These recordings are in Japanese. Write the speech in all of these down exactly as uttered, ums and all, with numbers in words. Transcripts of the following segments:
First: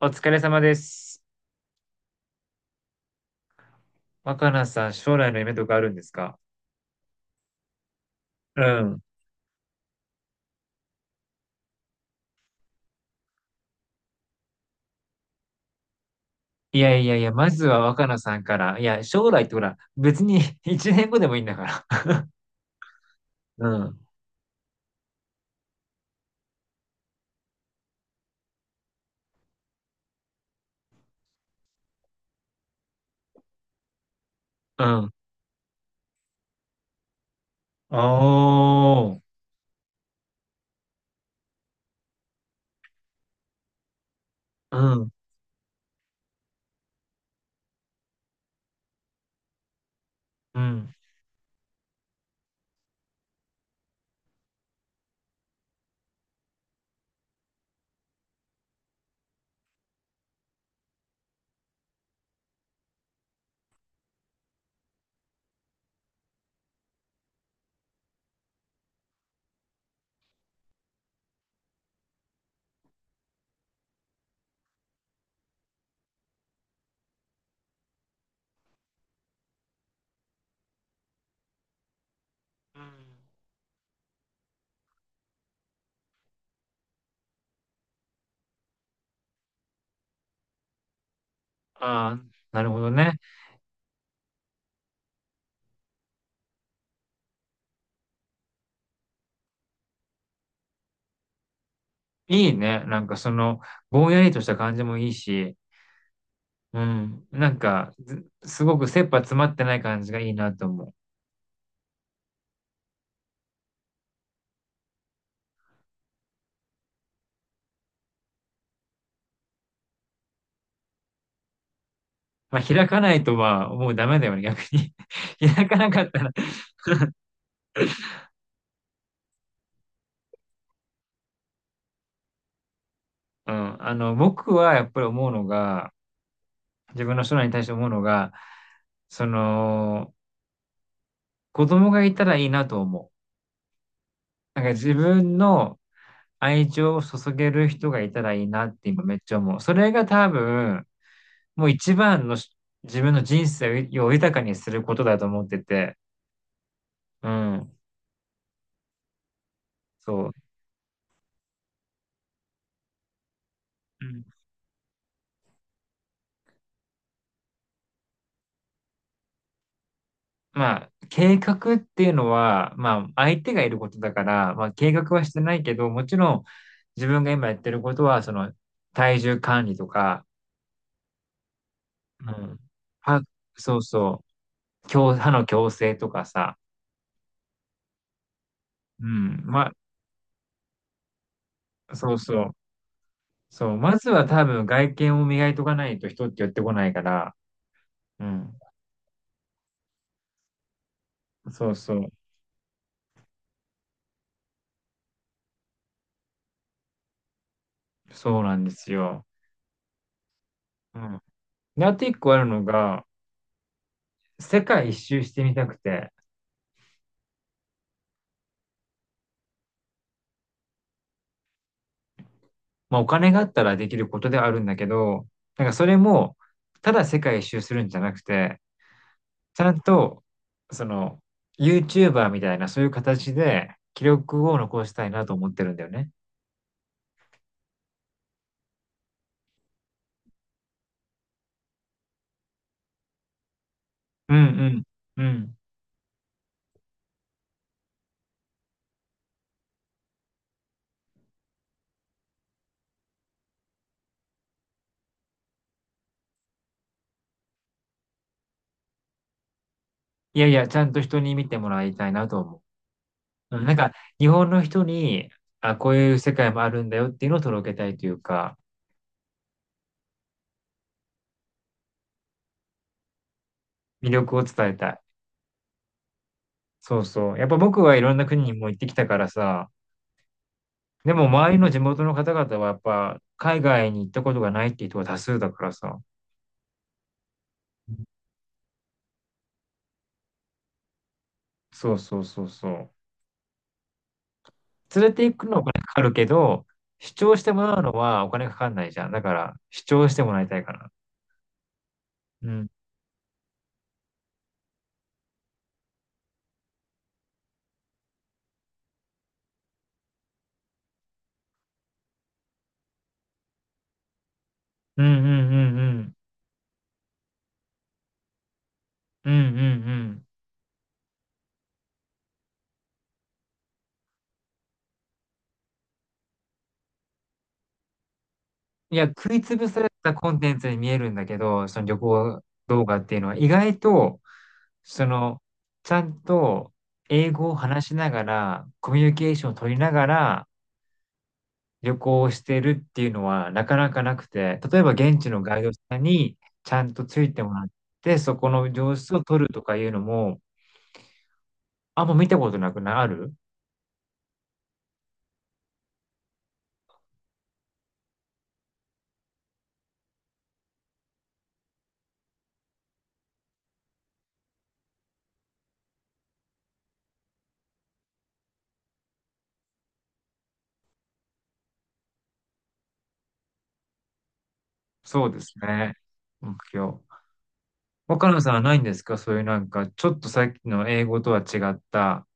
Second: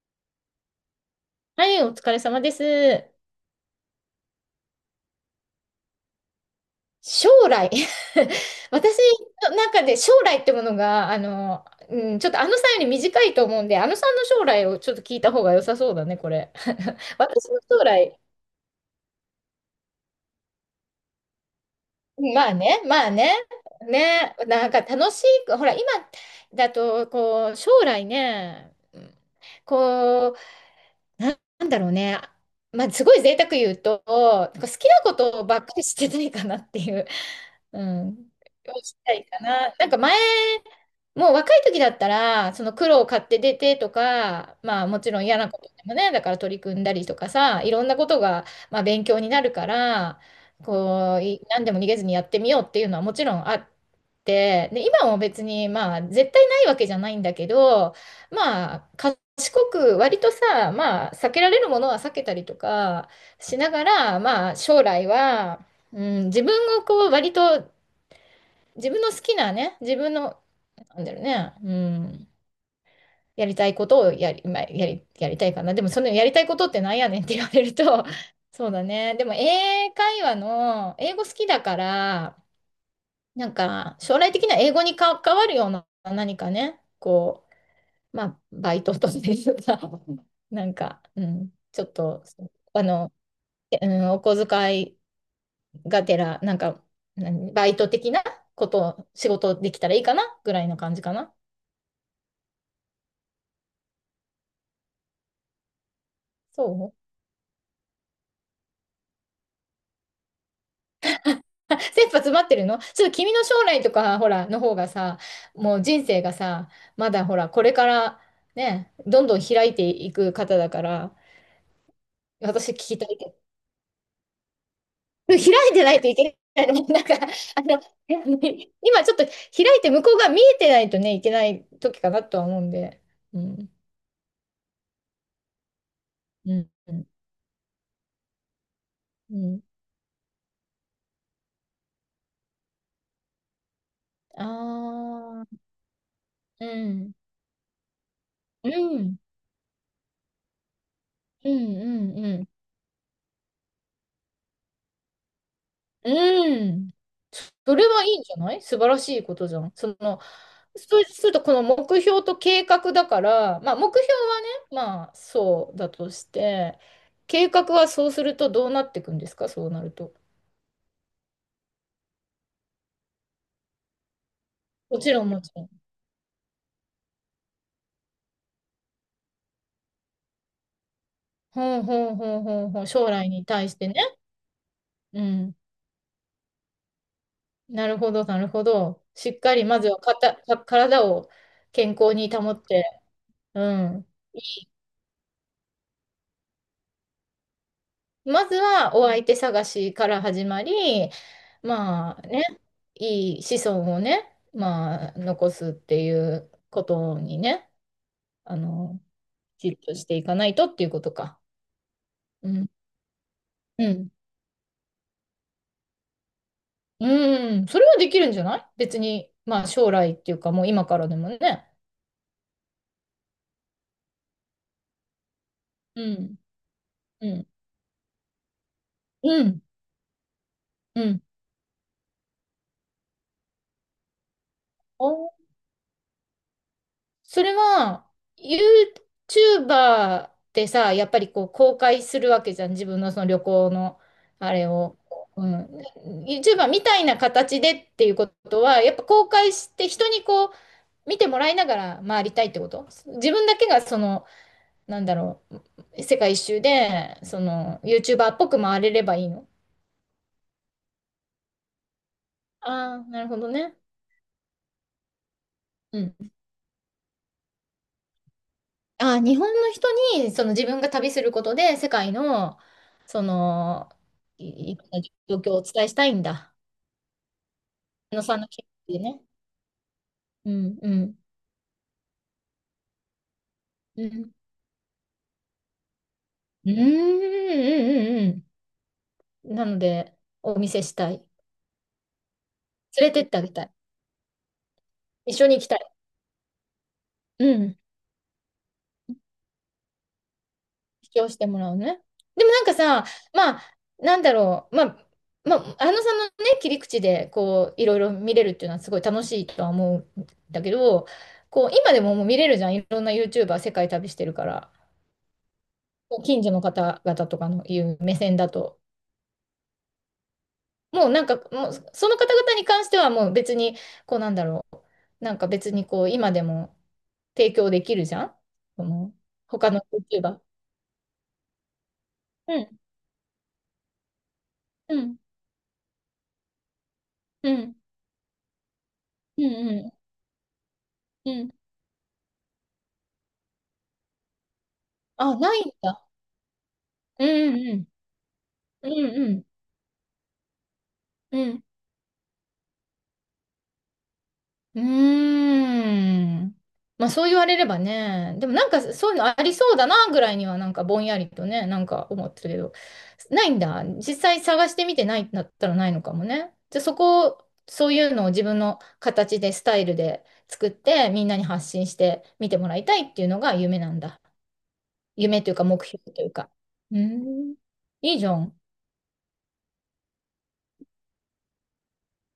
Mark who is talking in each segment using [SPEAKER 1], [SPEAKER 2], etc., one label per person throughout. [SPEAKER 1] お疲れ様です。
[SPEAKER 2] はい、お疲れ様です。
[SPEAKER 1] 若菜さん、将来の夢とかあるんですか？
[SPEAKER 2] 将来？
[SPEAKER 1] う
[SPEAKER 2] 私
[SPEAKER 1] ん。
[SPEAKER 2] の中で将来ってものが、あの、うん、ちょっとあのさんより短いと思うんで、あのさんの将来をちょっと聞いた方が良さそうだね、これ。
[SPEAKER 1] いやいや いや、ま
[SPEAKER 2] 私の
[SPEAKER 1] ず
[SPEAKER 2] 将
[SPEAKER 1] は若菜
[SPEAKER 2] 来、
[SPEAKER 1] さんから。いや、将来ってほら、別に いちねんごでもいいんだから。
[SPEAKER 2] まあね、まあね、
[SPEAKER 1] うん。
[SPEAKER 2] ね、なんか楽しい、ほら、今だと、こう、将来ね、うんこう、ななんだろうね、まあ、すごい贅沢言うと、なんか好
[SPEAKER 1] う
[SPEAKER 2] きな
[SPEAKER 1] ん。
[SPEAKER 2] ことばっかりしてないかなっていう。う
[SPEAKER 1] お
[SPEAKER 2] ん。をした
[SPEAKER 1] ー。
[SPEAKER 2] いかな。なんか前、もう若い時だったら、その苦労を買って出てとか、
[SPEAKER 1] う
[SPEAKER 2] まあも
[SPEAKER 1] ん。
[SPEAKER 2] ちろん嫌なことでもね、だから取り組んだりとかさ、いろんなことが、まあ、勉強になるから、
[SPEAKER 1] うん。
[SPEAKER 2] こう、い何でも逃げずにやってみようっていうのはもちろんあって、で、今も別にまあ絶対ないわけじゃないんだけど、まあ賢く割とさ、まあ避けられるものは避けたりとかしながら、まあ将来は、うん、自分をこう割と自分の好きなね、自分の、なんだろうね、うん、やりたいことをやり、まあ、やり、やりたいかな。でも、そのやりたいことってなんやねんって 言われると、そうだね。でも、英会話の、英語好きだから、なんか、将来的な英語に関わるような何かね、こう、まあ、バイトとしてさ、なんか、うん、ちょっ
[SPEAKER 1] あ
[SPEAKER 2] と、
[SPEAKER 1] あ、なるほ
[SPEAKER 2] あ
[SPEAKER 1] ど
[SPEAKER 2] の、
[SPEAKER 1] ね。
[SPEAKER 2] うん、お小遣いがてら、なんか、何バイト的なことを仕事できたらいいかなぐらいな感じかな。
[SPEAKER 1] いいね。なんかその、ぼんやりとした感じもいいし、
[SPEAKER 2] そ
[SPEAKER 1] う
[SPEAKER 2] う。
[SPEAKER 1] ん。なんか、ずすごく切羽詰まってない感じがいいなと思う。
[SPEAKER 2] あ、切羽詰まってるのちょっと君の将来とか、ほら、の方がさ、もう人生がさ、まだほら、これからね、どんどん開いていく方だから、
[SPEAKER 1] まあ、
[SPEAKER 2] 私聞
[SPEAKER 1] 開
[SPEAKER 2] き
[SPEAKER 1] か
[SPEAKER 2] た
[SPEAKER 1] な
[SPEAKER 2] い
[SPEAKER 1] い
[SPEAKER 2] けど、
[SPEAKER 1] とはもうダメだよね、逆に。
[SPEAKER 2] 開い
[SPEAKER 1] 開か
[SPEAKER 2] て
[SPEAKER 1] な
[SPEAKER 2] ない
[SPEAKER 1] か
[SPEAKER 2] と
[SPEAKER 1] っ
[SPEAKER 2] い
[SPEAKER 1] たら。
[SPEAKER 2] けないの。なんか、あの、今ちょっと開いて向こうが見えてないとね、いけない時かなとは思うんで。う
[SPEAKER 1] う
[SPEAKER 2] ん。
[SPEAKER 1] ん。あの、僕はやっぱり思うのが、
[SPEAKER 2] うん。
[SPEAKER 1] 自分の将来に対して思うのが、そ
[SPEAKER 2] うん。
[SPEAKER 1] の、子供がいたらいいなと思
[SPEAKER 2] あ
[SPEAKER 1] う。なんか自分
[SPEAKER 2] あー。
[SPEAKER 1] の
[SPEAKER 2] う
[SPEAKER 1] 愛情を
[SPEAKER 2] ん。
[SPEAKER 1] 注げる人がいたらいいな
[SPEAKER 2] う
[SPEAKER 1] って今め
[SPEAKER 2] ん。
[SPEAKER 1] っちゃ思う。それが多分、
[SPEAKER 2] う
[SPEAKER 1] もう一
[SPEAKER 2] ん。
[SPEAKER 1] 番
[SPEAKER 2] う
[SPEAKER 1] の
[SPEAKER 2] ん。
[SPEAKER 1] し自分の人生を豊かにすることだと思ってて、
[SPEAKER 2] うん。うん。
[SPEAKER 1] う
[SPEAKER 2] そ
[SPEAKER 1] ん、
[SPEAKER 2] れはいいんじゃない？素晴らしいことじゃん。その、
[SPEAKER 1] そう。
[SPEAKER 2] そうすると、この目標と計画だから、まあ、目標
[SPEAKER 1] うん。
[SPEAKER 2] はね、まあ、そうだとして、計画はそうするとどうなっていくんですか、そうなると。
[SPEAKER 1] まあ、計画っていうのは、まあ、相手がいることだから、まあ、計
[SPEAKER 2] も
[SPEAKER 1] 画
[SPEAKER 2] ち
[SPEAKER 1] は
[SPEAKER 2] ろん、
[SPEAKER 1] して
[SPEAKER 2] もち
[SPEAKER 1] ない
[SPEAKER 2] ろん。
[SPEAKER 1] けど、もちろん自分が今やってることは、その、体重管理とか、
[SPEAKER 2] ほんほん
[SPEAKER 1] う
[SPEAKER 2] ほん
[SPEAKER 1] ん。
[SPEAKER 2] ほんほん、将
[SPEAKER 1] 歯、
[SPEAKER 2] 来に対し
[SPEAKER 1] そう
[SPEAKER 2] てね。
[SPEAKER 1] そう。矯
[SPEAKER 2] う
[SPEAKER 1] 歯の
[SPEAKER 2] ん。
[SPEAKER 1] 矯正とかさ。
[SPEAKER 2] なるほど、なるほど。
[SPEAKER 1] う
[SPEAKER 2] しっ
[SPEAKER 1] ん。
[SPEAKER 2] かり、
[SPEAKER 1] ま、
[SPEAKER 2] まずはかた、か、体を健康
[SPEAKER 1] そう
[SPEAKER 2] に
[SPEAKER 1] そう。
[SPEAKER 2] 保って、
[SPEAKER 1] そ
[SPEAKER 2] う
[SPEAKER 1] う。まず
[SPEAKER 2] ん。
[SPEAKER 1] は多分外見を磨いとかないと人って寄ってこないから。う
[SPEAKER 2] まず
[SPEAKER 1] ん。
[SPEAKER 2] はお相手探しから始まり、
[SPEAKER 1] そうそう。
[SPEAKER 2] まあね、いい子孫をね、まあ残すっていうことにね、
[SPEAKER 1] そうな
[SPEAKER 2] あ
[SPEAKER 1] んです
[SPEAKER 2] の、
[SPEAKER 1] よ。
[SPEAKER 2] きちっとしていかないとっていう
[SPEAKER 1] う
[SPEAKER 2] こと
[SPEAKER 1] ん。
[SPEAKER 2] か。
[SPEAKER 1] で、あと一個ある
[SPEAKER 2] う
[SPEAKER 1] の
[SPEAKER 2] ん。
[SPEAKER 1] が、
[SPEAKER 2] うん。
[SPEAKER 1] 世界一周してみたくて。
[SPEAKER 2] うん。それはできるんじゃない？別に、まあ将来っていうかもう今からでもね。
[SPEAKER 1] まあお金があったらできることではあるんだけど、なんかそれ
[SPEAKER 2] う
[SPEAKER 1] も、
[SPEAKER 2] ん。
[SPEAKER 1] ただ世
[SPEAKER 2] う
[SPEAKER 1] 界一
[SPEAKER 2] ん。
[SPEAKER 1] 周するんじゃなくて、
[SPEAKER 2] う
[SPEAKER 1] ち
[SPEAKER 2] ん。
[SPEAKER 1] ゃんと、そ
[SPEAKER 2] う
[SPEAKER 1] の、
[SPEAKER 2] ん。
[SPEAKER 1] YouTuber みたいなそういう形で記録を残したいなと思ってるんだよね。
[SPEAKER 2] それは、YouTuber ってさ、やっぱりこう公開するわけじゃん。自分のその旅行の
[SPEAKER 1] う
[SPEAKER 2] あれ
[SPEAKER 1] ん
[SPEAKER 2] を。
[SPEAKER 1] うん。う
[SPEAKER 2] う
[SPEAKER 1] ん。
[SPEAKER 2] ん。YouTuber みたいな形でっていうことは、やっぱ公開して人にこう見てもらいながら回りたいってこと？自分だけがその、なんだろう、世界一周で、その YouTuber っぽく回れればいいの？
[SPEAKER 1] いやいや、ちゃんと人に見てもらいたいなと思
[SPEAKER 2] ああー、なるほど
[SPEAKER 1] う。うん、なん
[SPEAKER 2] ね。
[SPEAKER 1] か、日本の人に、あ、こう
[SPEAKER 2] う
[SPEAKER 1] い
[SPEAKER 2] ん。
[SPEAKER 1] う世界もあるんだよっていうのを届けたいというか、
[SPEAKER 2] あ、日本の人に、その自分が旅することで、世界の、その、
[SPEAKER 1] 魅力を伝
[SPEAKER 2] い、
[SPEAKER 1] え
[SPEAKER 2] いろ
[SPEAKER 1] た
[SPEAKER 2] ん
[SPEAKER 1] い。
[SPEAKER 2] な状況をお伝えしたいんだ。
[SPEAKER 1] そうそう。やっぱ僕はいろん
[SPEAKER 2] あの
[SPEAKER 1] な
[SPEAKER 2] さん
[SPEAKER 1] 国
[SPEAKER 2] の
[SPEAKER 1] に
[SPEAKER 2] 気持
[SPEAKER 1] も行ってき
[SPEAKER 2] ちで
[SPEAKER 1] たか
[SPEAKER 2] ね。
[SPEAKER 1] らさ、
[SPEAKER 2] うん、う
[SPEAKER 1] で
[SPEAKER 2] ん、
[SPEAKER 1] も周りの地元の方々はやっぱ海外に
[SPEAKER 2] う
[SPEAKER 1] 行った
[SPEAKER 2] ん。
[SPEAKER 1] ことがないっていう人が多数だからさ。
[SPEAKER 2] うん、うん、
[SPEAKER 1] うん。
[SPEAKER 2] うん、うん。なので、お見せしたい。
[SPEAKER 1] そうそうそうそう。
[SPEAKER 2] 連れてってあげたい。
[SPEAKER 1] 連れて行
[SPEAKER 2] 一
[SPEAKER 1] く
[SPEAKER 2] 緒
[SPEAKER 1] の
[SPEAKER 2] に
[SPEAKER 1] は
[SPEAKER 2] 行
[SPEAKER 1] お
[SPEAKER 2] きた
[SPEAKER 1] 金
[SPEAKER 2] い。
[SPEAKER 1] かかるけど、主張して
[SPEAKER 2] う
[SPEAKER 1] もら
[SPEAKER 2] ん。
[SPEAKER 1] うのはお金かかんないじゃん。だから、主張してもらいたいかな。
[SPEAKER 2] 主張してもらうね。で
[SPEAKER 1] う
[SPEAKER 2] もなん
[SPEAKER 1] ん。
[SPEAKER 2] かさ、まあ、なんだろう、まあ、まあ、あのさんのね、切り口で、こう、いろいろ見れるっていうのはすごい楽しいとは思うんだけど、こう、今でももう見れるじゃん。いろんな YouTuber 世界旅してるから、
[SPEAKER 1] うんうんうんうん。
[SPEAKER 2] こう近所の方々とかのいう目線だと、
[SPEAKER 1] うんうんうん。
[SPEAKER 2] もうなんか、もうその方々に関してはもう別に、こうなんだろう、なんか別にこう、今でも提供できるじゃん。そ
[SPEAKER 1] いや、
[SPEAKER 2] の
[SPEAKER 1] 食いつぶ
[SPEAKER 2] 他の
[SPEAKER 1] されたコン
[SPEAKER 2] YouTuber。
[SPEAKER 1] テンツに見えるんだけど、その旅行
[SPEAKER 2] うん、
[SPEAKER 1] 動画っていうのは意外と、
[SPEAKER 2] う
[SPEAKER 1] そ
[SPEAKER 2] ん、
[SPEAKER 1] の、ちゃんと英語
[SPEAKER 2] う
[SPEAKER 1] を
[SPEAKER 2] ん、
[SPEAKER 1] 話しながら、コミュニケー
[SPEAKER 2] う
[SPEAKER 1] シ
[SPEAKER 2] ん、
[SPEAKER 1] ョンを取り
[SPEAKER 2] う
[SPEAKER 1] な
[SPEAKER 2] ん、
[SPEAKER 1] がら
[SPEAKER 2] うん。
[SPEAKER 1] 旅行をしてるっていうのはなかなかなくて、例えば現地
[SPEAKER 2] あ、
[SPEAKER 1] の
[SPEAKER 2] な
[SPEAKER 1] ガ
[SPEAKER 2] い
[SPEAKER 1] イド
[SPEAKER 2] ん
[SPEAKER 1] さん
[SPEAKER 2] だ。
[SPEAKER 1] にちゃんとつ
[SPEAKER 2] う
[SPEAKER 1] いても
[SPEAKER 2] ん
[SPEAKER 1] らっ
[SPEAKER 2] うん。
[SPEAKER 1] て、そこの
[SPEAKER 2] う
[SPEAKER 1] 様子を
[SPEAKER 2] んう
[SPEAKER 1] 撮
[SPEAKER 2] ん。
[SPEAKER 1] るとかいうのも、
[SPEAKER 2] うん。
[SPEAKER 1] あんま見たことなくなる。
[SPEAKER 2] うーん。まあそう言われればね。でもなんかそういうのありそうだなぐらいにはなんかぼんやりとね、なんか思ってるけど。ないんだ。実際探してみてないんだったらないのかもね。じゃあそこを、そういうのを自分の形で、スタイルで作って、みんなに発信して見てもらいたいっていうのが夢なんだ。
[SPEAKER 1] そうで
[SPEAKER 2] 夢という
[SPEAKER 1] す
[SPEAKER 2] か目
[SPEAKER 1] ね。
[SPEAKER 2] 標というか。
[SPEAKER 1] 目
[SPEAKER 2] うー
[SPEAKER 1] 標。
[SPEAKER 2] ん。いいじ
[SPEAKER 1] 若
[SPEAKER 2] ゃ
[SPEAKER 1] 菜さん
[SPEAKER 2] ん。
[SPEAKER 1] はないんですか？そういうなんか、ちょっとさっきの英語とは違った、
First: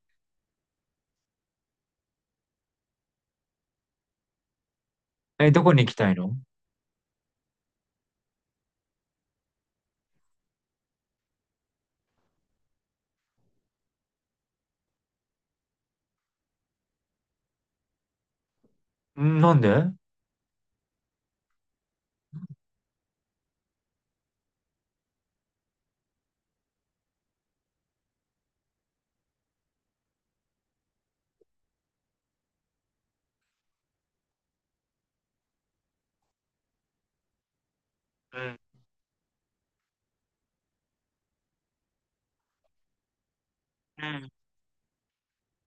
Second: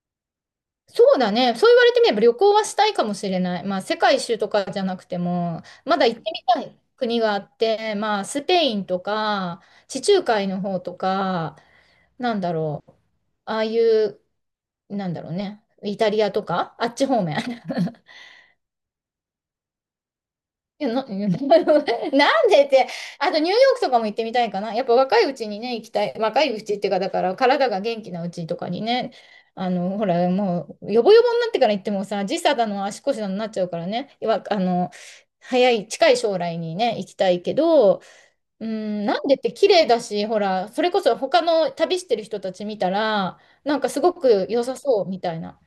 [SPEAKER 2] そうだね。そう言われてみれば旅行はしたいかもしれない。まあ、世界一周とかじゃなくて
[SPEAKER 1] え、ど
[SPEAKER 2] も、
[SPEAKER 1] こに行き
[SPEAKER 2] まだ
[SPEAKER 1] たい
[SPEAKER 2] 行って
[SPEAKER 1] の？
[SPEAKER 2] みたい国があって、まあ、スペインとか、地中海の方とか、なんだろう。ああいう、なんだろうね。イタリアとか、あっち方面。
[SPEAKER 1] んなんで？うん。
[SPEAKER 2] いや、な、なんでって、あとニューヨークとかも行ってみたいかな。やっぱ若いうちにね、行きたい。若いうちっていうか、だから体が元気なうちとかにね、あの、ほら、もう、ヨボヨボになってから行ってもさ、時差だの足腰だのなっちゃうからね、わあの、早い、近い将来にね、行きたいけど、うん、なんでって綺麗だし、ほら、それこそ他の旅してる人たち見たら、なんかす
[SPEAKER 1] う
[SPEAKER 2] ご
[SPEAKER 1] ん。
[SPEAKER 2] く良さそうみたいな。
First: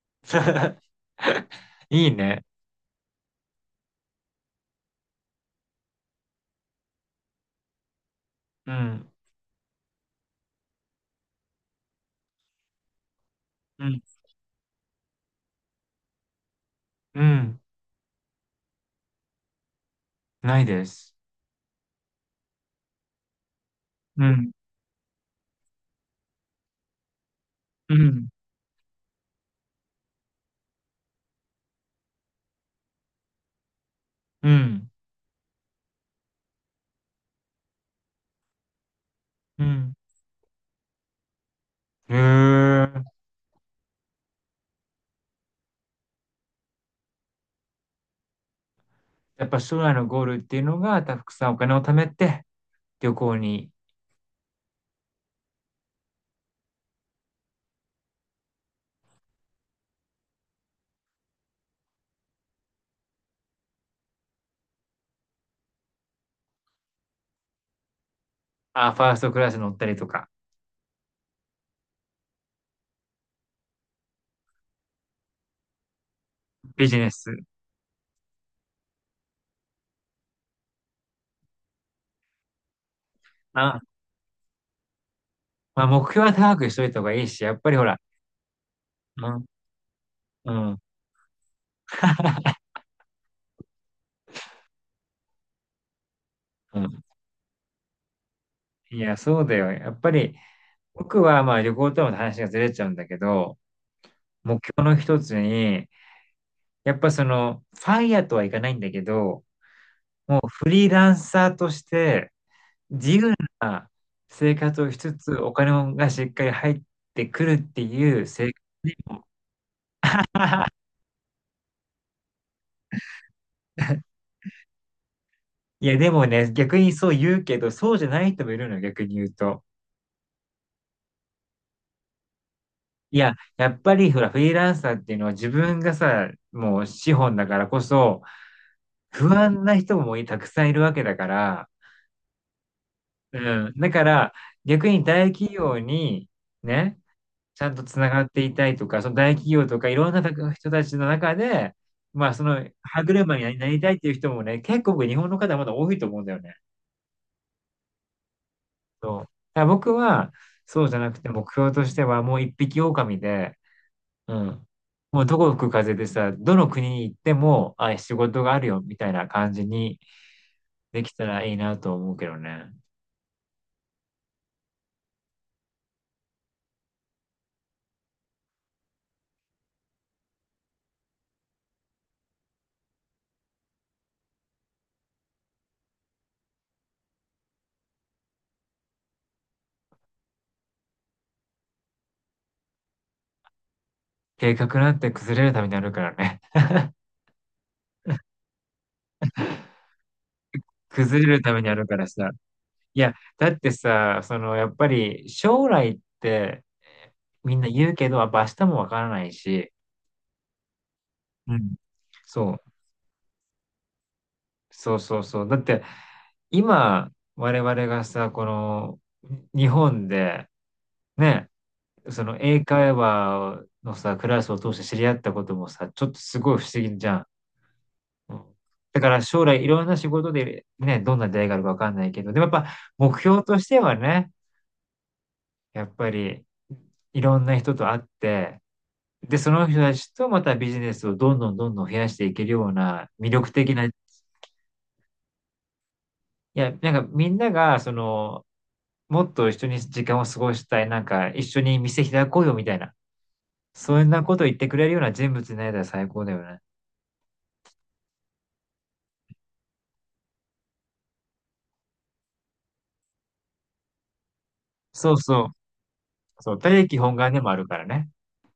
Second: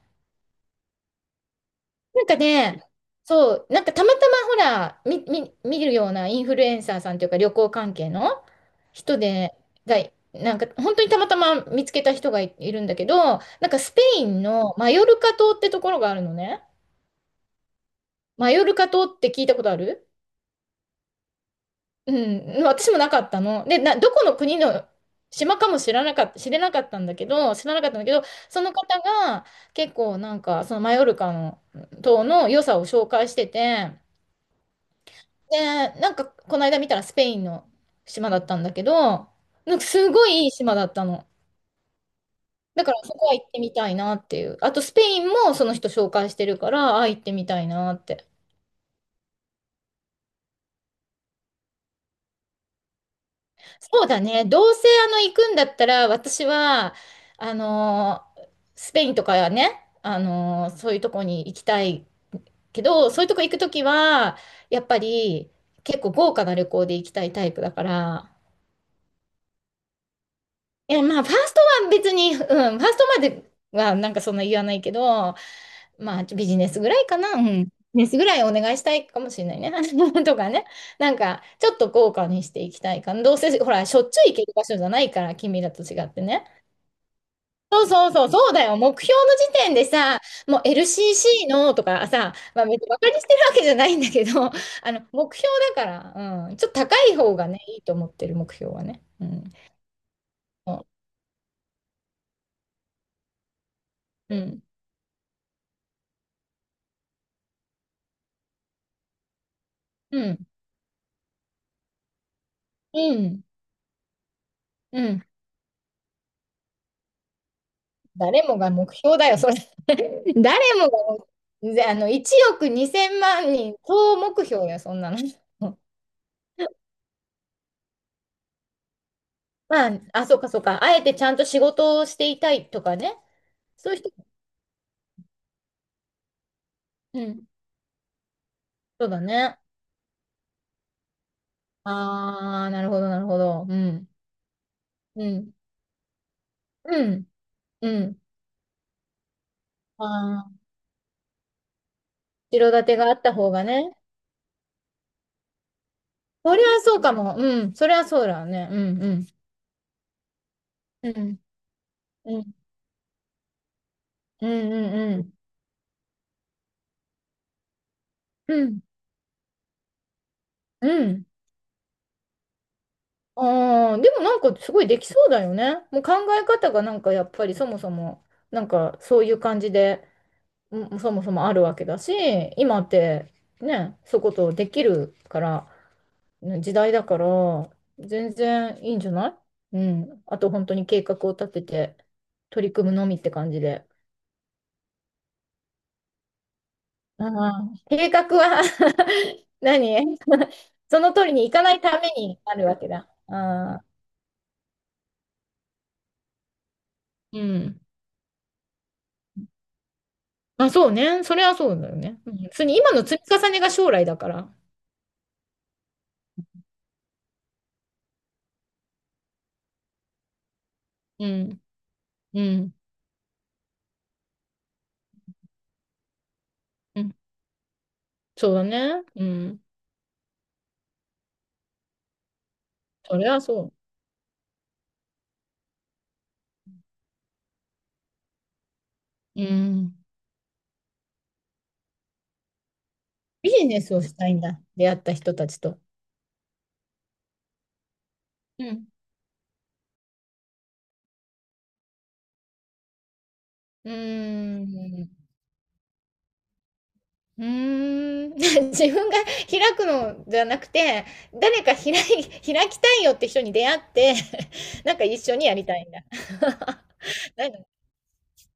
[SPEAKER 1] いい
[SPEAKER 2] なんか
[SPEAKER 1] ね。
[SPEAKER 2] ね、そう、なんかたまたまほら、み、み、見るようなインフルエンサーさんというか旅行関係の
[SPEAKER 1] うん。
[SPEAKER 2] 人で、が、なんか本当にたまたま見つけた人がい、いるんだけど、なんか
[SPEAKER 1] う
[SPEAKER 2] ス
[SPEAKER 1] ん。
[SPEAKER 2] ペインのマヨルカ島ってところがあるのね。
[SPEAKER 1] うん。
[SPEAKER 2] マヨルカ島って聞いたことある？
[SPEAKER 1] ないです。
[SPEAKER 2] うん、私もなかったの。で、な、どこ
[SPEAKER 1] う
[SPEAKER 2] の
[SPEAKER 1] ん。
[SPEAKER 2] 国の島かも知らなかった、知れなかったんだけど、知らなかっ
[SPEAKER 1] う
[SPEAKER 2] たんだけど、
[SPEAKER 1] ん。
[SPEAKER 2] その方が結構なんかそのマヨルカの島の良さを紹介してて、
[SPEAKER 1] うん。
[SPEAKER 2] で、なんか、この間見たらスペインの島だったんだけど、
[SPEAKER 1] う
[SPEAKER 2] なんか
[SPEAKER 1] ん。
[SPEAKER 2] すごいいい島だったの。
[SPEAKER 1] へ
[SPEAKER 2] だから
[SPEAKER 1] え。
[SPEAKER 2] そこは行ってみたいなっていう。あとスペインもその人紹介してるから、あ、行ってみたいなって。
[SPEAKER 1] やっぱ将来のゴールっていうのが、たくさんお金を貯めて、旅行に、
[SPEAKER 2] そうだね。どうせあの行くんだったら、私は、あのー、スペインとかね、あのーそういうとこに行きたいけど、そういうとこ行くときは、やっぱり結構豪華な旅行で行きたいタイプだから、
[SPEAKER 1] あ、ファーストクラス乗ったりとか、
[SPEAKER 2] いや、まあ、ファーストは別に、うん、ファーストまではなんかそんな言わないけど、まあ、ビジネス
[SPEAKER 1] ビ
[SPEAKER 2] ぐ
[SPEAKER 1] ジ
[SPEAKER 2] らい
[SPEAKER 1] ネ
[SPEAKER 2] か
[SPEAKER 1] ス。
[SPEAKER 2] な、うん。ビジネスぐらいお願いしたいかもしれないね。とかね。なんか、ちょっと豪華にしていきたいかな。どうせ、ほ
[SPEAKER 1] あ、
[SPEAKER 2] ら、しょっちゅう行ける場所じゃないから、君ら
[SPEAKER 1] ま
[SPEAKER 2] と
[SPEAKER 1] あ、
[SPEAKER 2] 違
[SPEAKER 1] 目
[SPEAKER 2] って
[SPEAKER 1] 標は
[SPEAKER 2] ね。
[SPEAKER 1] 高くしといた方がいいし、やっぱりほ
[SPEAKER 2] そう
[SPEAKER 1] ら、
[SPEAKER 2] そうそう、そうだよ。目標
[SPEAKER 1] うん。
[SPEAKER 2] の時点でさ、
[SPEAKER 1] う
[SPEAKER 2] もう
[SPEAKER 1] ん。
[SPEAKER 2] エルシーシー のとかさ、まあ、別にバカにしてるわけじゃないんだけど、あの、目標だから、うん、ちょっ
[SPEAKER 1] う
[SPEAKER 2] と高
[SPEAKER 1] ん。
[SPEAKER 2] い方がね、いいと思ってる、目標は
[SPEAKER 1] い
[SPEAKER 2] ね。
[SPEAKER 1] や、
[SPEAKER 2] う
[SPEAKER 1] そ
[SPEAKER 2] ん。
[SPEAKER 1] うだよ。やっぱり、
[SPEAKER 2] そ
[SPEAKER 1] 僕はまあ旅行との話がずれちゃうんだけど、
[SPEAKER 2] う。うん。
[SPEAKER 1] 目標の一つに、やっぱその、ファイヤーとはいかないんだけど、
[SPEAKER 2] う
[SPEAKER 1] も
[SPEAKER 2] ん。
[SPEAKER 1] うフリーランサーとして自
[SPEAKER 2] う
[SPEAKER 1] 由
[SPEAKER 2] ん。
[SPEAKER 1] な生活をし
[SPEAKER 2] う
[SPEAKER 1] つ
[SPEAKER 2] ん。
[SPEAKER 1] つ、お金もがしっかり入ってくるっていう
[SPEAKER 2] 誰
[SPEAKER 1] 生活
[SPEAKER 2] もが目
[SPEAKER 1] で
[SPEAKER 2] 標
[SPEAKER 1] も、
[SPEAKER 2] だよ、それ。誰 もが、ぜあの、いちおくにせんまん人、総目標よ、そんなの。
[SPEAKER 1] いやでもね、逆にそう言うけど、そうじゃない人もいるのよ、逆に言うと。
[SPEAKER 2] まあ、あ、そうか、そうか。あえてちゃんと仕事をしていたいとか
[SPEAKER 1] い
[SPEAKER 2] ね。
[SPEAKER 1] や、やっ
[SPEAKER 2] そ
[SPEAKER 1] ぱ
[SPEAKER 2] ういう
[SPEAKER 1] り
[SPEAKER 2] 人、
[SPEAKER 1] ほら、フリーランサーっていうのは自分がさ、もう資
[SPEAKER 2] う
[SPEAKER 1] 本だ
[SPEAKER 2] ん。
[SPEAKER 1] からこそ、
[SPEAKER 2] そうだ
[SPEAKER 1] 不
[SPEAKER 2] ね。
[SPEAKER 1] 安な人もたくさんいるわけだから、
[SPEAKER 2] ああ、なるほど、なるほど。
[SPEAKER 1] うん。
[SPEAKER 2] う
[SPEAKER 1] だか
[SPEAKER 2] ん。
[SPEAKER 1] ら、逆に
[SPEAKER 2] う
[SPEAKER 1] 大企
[SPEAKER 2] ん。
[SPEAKER 1] 業に、ね、
[SPEAKER 2] うん。
[SPEAKER 1] ちゃんとつ
[SPEAKER 2] う
[SPEAKER 1] な
[SPEAKER 2] ん。
[SPEAKER 1] がっていたいとか、その大企業とかい
[SPEAKER 2] あ
[SPEAKER 1] ろん
[SPEAKER 2] あ、
[SPEAKER 1] な人たちの中で、まあそ
[SPEAKER 2] 後
[SPEAKER 1] の
[SPEAKER 2] ろ盾
[SPEAKER 1] 歯
[SPEAKER 2] があった
[SPEAKER 1] 車
[SPEAKER 2] 方
[SPEAKER 1] に
[SPEAKER 2] が
[SPEAKER 1] なりたい
[SPEAKER 2] ね。
[SPEAKER 1] っていう人もね、結構僕日本の方まだ多いと思うんだよね。
[SPEAKER 2] それはそうかも。うん。それはそうだよね。うん、う
[SPEAKER 1] そう。だ
[SPEAKER 2] ん。
[SPEAKER 1] から僕はそうじゃ
[SPEAKER 2] う
[SPEAKER 1] なくて
[SPEAKER 2] ん。
[SPEAKER 1] 目標としてはも
[SPEAKER 2] う
[SPEAKER 1] う
[SPEAKER 2] ん。
[SPEAKER 1] 一匹狼で、う
[SPEAKER 2] う
[SPEAKER 1] ん。
[SPEAKER 2] ん、うん、う
[SPEAKER 1] もう
[SPEAKER 2] ん。
[SPEAKER 1] どこ吹く風でさ、どの国に行っても、あ、仕事が
[SPEAKER 2] う
[SPEAKER 1] ある
[SPEAKER 2] ん。
[SPEAKER 1] よみたいな感じに
[SPEAKER 2] う
[SPEAKER 1] できた
[SPEAKER 2] ん。
[SPEAKER 1] らいいなと思うけどね。
[SPEAKER 2] ああ、でもなんかすごいできそうだよね。もう考え方がなんかやっぱりそもそも、なんかそういう感じで、うん、そもそもあるわけだし、今ってね、そういうことできるから、ね、時代だから、全然いいんじゃない？うん。あと本当に計画を立てて、取り組むのみって感じで。
[SPEAKER 1] 計画なんて崩れるためにあるからね。
[SPEAKER 2] ああ、計画は 何？ その
[SPEAKER 1] 崩
[SPEAKER 2] 通り
[SPEAKER 1] れる
[SPEAKER 2] にい
[SPEAKER 1] ため
[SPEAKER 2] か
[SPEAKER 1] に
[SPEAKER 2] な
[SPEAKER 1] あ
[SPEAKER 2] い
[SPEAKER 1] るか
[SPEAKER 2] た
[SPEAKER 1] ら
[SPEAKER 2] め
[SPEAKER 1] さ。
[SPEAKER 2] にあるわけ
[SPEAKER 1] い
[SPEAKER 2] だ。
[SPEAKER 1] や、
[SPEAKER 2] あ
[SPEAKER 1] だって
[SPEAKER 2] あ、
[SPEAKER 1] さ、そのやっぱり将来って、
[SPEAKER 2] う
[SPEAKER 1] みんな
[SPEAKER 2] ん。
[SPEAKER 1] 言うけど、やっぱ明日もわからないし、
[SPEAKER 2] あ、そうね。それは
[SPEAKER 1] う
[SPEAKER 2] そ
[SPEAKER 1] ん。
[SPEAKER 2] うだよね。うん、普
[SPEAKER 1] そ
[SPEAKER 2] 通
[SPEAKER 1] う、
[SPEAKER 2] に今の積み重ねが将来だから。
[SPEAKER 1] そうそうそう。だって、今、我々がさ、この、日本で、
[SPEAKER 2] う
[SPEAKER 1] ね、
[SPEAKER 2] ん、
[SPEAKER 1] その
[SPEAKER 2] う
[SPEAKER 1] 英
[SPEAKER 2] ん、
[SPEAKER 1] 会話のさ、クラスを通して知り合ったこともさ、ちょっとすごい不思議
[SPEAKER 2] う
[SPEAKER 1] じゃ
[SPEAKER 2] ん、
[SPEAKER 1] ん。う
[SPEAKER 2] そう
[SPEAKER 1] ん。
[SPEAKER 2] だ
[SPEAKER 1] だ
[SPEAKER 2] ね。
[SPEAKER 1] から
[SPEAKER 2] う
[SPEAKER 1] 将
[SPEAKER 2] ん、
[SPEAKER 1] 来いろんな仕事でね、どんな出会いがあるかわかんないけど、でもやっぱ目
[SPEAKER 2] それは
[SPEAKER 1] 標とし
[SPEAKER 2] そ
[SPEAKER 1] てはね、やっぱりいろんな人と会って、で、
[SPEAKER 2] う。う
[SPEAKER 1] その人た
[SPEAKER 2] ん、
[SPEAKER 1] ちとまたビジネスをどんどんどんどん増やしていけるような魅
[SPEAKER 2] ビ
[SPEAKER 1] 力
[SPEAKER 2] ジ
[SPEAKER 1] 的
[SPEAKER 2] ネ
[SPEAKER 1] な、い
[SPEAKER 2] スをしたいんだ。出会った人たちと。
[SPEAKER 1] や、なんかみんなが、その、
[SPEAKER 2] うん、
[SPEAKER 1] もっと一緒に時間を過ごしたい、なんか一緒に店開こうよみたいな、
[SPEAKER 2] う
[SPEAKER 1] そんなことを言っ
[SPEAKER 2] ー
[SPEAKER 1] てくれるような
[SPEAKER 2] ん、
[SPEAKER 1] 人物になれたら最高だよね。
[SPEAKER 2] うーん。 自分が開くのじゃなくて、誰か開い、開きたいよって人に出会って、なんか
[SPEAKER 1] そう
[SPEAKER 2] 一緒
[SPEAKER 1] そう。
[SPEAKER 2] にやりたいんだ。
[SPEAKER 1] そう、他力本願 で
[SPEAKER 2] な
[SPEAKER 1] もあるからね。